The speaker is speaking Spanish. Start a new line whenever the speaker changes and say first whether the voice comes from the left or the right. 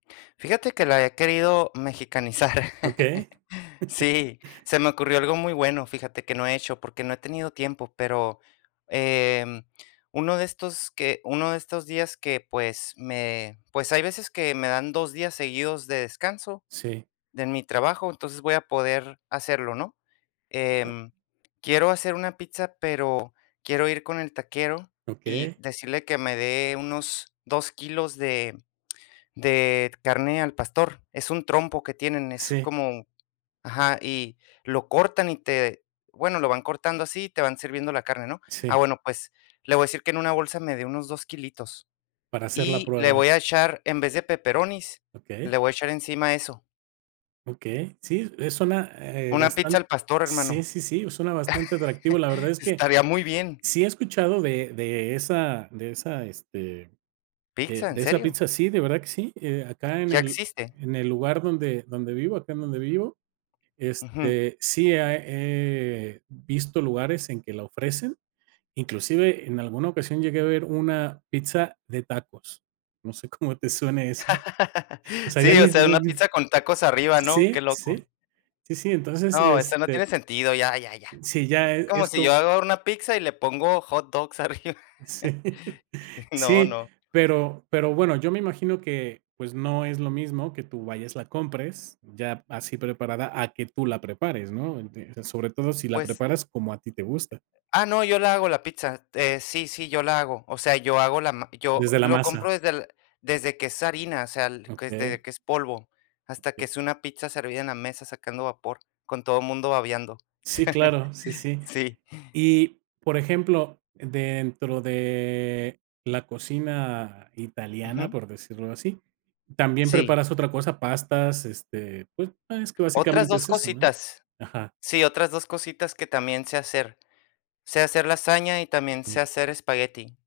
left: Fíjate que la he querido mexicanizar.
right: Okey.
left: Sí, se me ocurrió algo muy bueno, fíjate, que no he hecho, porque no he tenido tiempo, pero, em, uno de estos que uno de estos días que, pues, me pues, hay veces que me dan 2 días seguidos de descanso
right: Sí.
left: de mi trabajo, entonces voy a poder hacerlo, ¿no? Em, quiero hacer una pizza, pero quiero ir con el taquero, y
right: Okey.
left: decirle que me dé unos 2 kilos de de carne al pastor, es un trompo que tienen, es
right: Sí.
left: como ajá, y lo cortan, y te bueno, lo van cortando así, te van sirviendo la carne, ¿no? Ah,
right: Sí.
left: bueno, pues, le voy a decir que en una bolsa me de unos 2 kilitos
right: Para hacer la
left: y le
right: prueba.
left: voy a echar, en vez de pepperonis,
right: Okey.
left: le voy a echar encima eso.
right: Okey. Sí, eh, suena ,eh,
left: Una pizza
right: bastan
left: al pastor,
right: sí,
left: hermano.
right: sí, sí, suena bastante atractivo. La verdad es que
left: Estaría muy bien.
right: sí he escuchado de de esa de esa, este, de
left: Pizza, ¿en
right: de esa
left: serio?
right: pizza. Sí, de verdad que sí, eh, acá en
left: ¿Ya
right: el
left: existe?
right: en el lugar donde donde vivo, acá en donde vivo,
left: Ujú.
right: este, sí, ah, eh, he visto lugares en que la ofrecen. Inclusive, en alguna ocasión llegué a ver una pizza de tacos. No sé cómo te suene eso. O sea, ya
left: Sí, o
right: ni
left: sea,
right: ni
left: una
right: ni
left: pizza con tacos arriba, ¿no?
right: Sí,
left: Qué loco.
right: sí. Sí, sí, entonces,
left: No, eso no
right: este
left: tiene sentido, ya, ya, ya.
right: Sí, ya e
left: Como
right: es
left: si yo
right: como
left: hago una pizza y le pongo hot dogs arriba.
right: Sí.
left: No,
right: Sí,
left: no.
right: pero pero bueno, yo me imagino que, pues no es lo mismo que tú vayas, la compres ya así preparada, a que tú la prepares, ¿no? Ent Sobre todo, si la
left: Pues
right: preparas como a ti te gusta.
left: Ah, no, yo la hago, la pizza, este, sí, sí, yo la hago. O sea, yo hago la ma yo
right: Desde la
left: lo
right: masa.
left: compro desde el desde que es harina, o sea, que es
right: Okey.
left: de que es polvo, hasta que
right: Okey.
left: es una pizza servida en la mesa sacando vapor, con todo mundo babeando.
right: Sí claro, sí, sí.
left: Sí.
right: Y, por ejemplo, dentro de la cocina italiana,
left: Ujú.
right: por decirlo así. ¿También
left: Sí.
right: preparas otra cosa? Pastas, este, pues es que
left: Otras
right: básicamente
left: 2
right: es eso, ¿no?
left: cositas.
right: Ajá.
left: Sí, otras 2 cositas que también sé hacer. Sé hacer lasaña y también
right: Ujú.
left: sé hacer espagueti.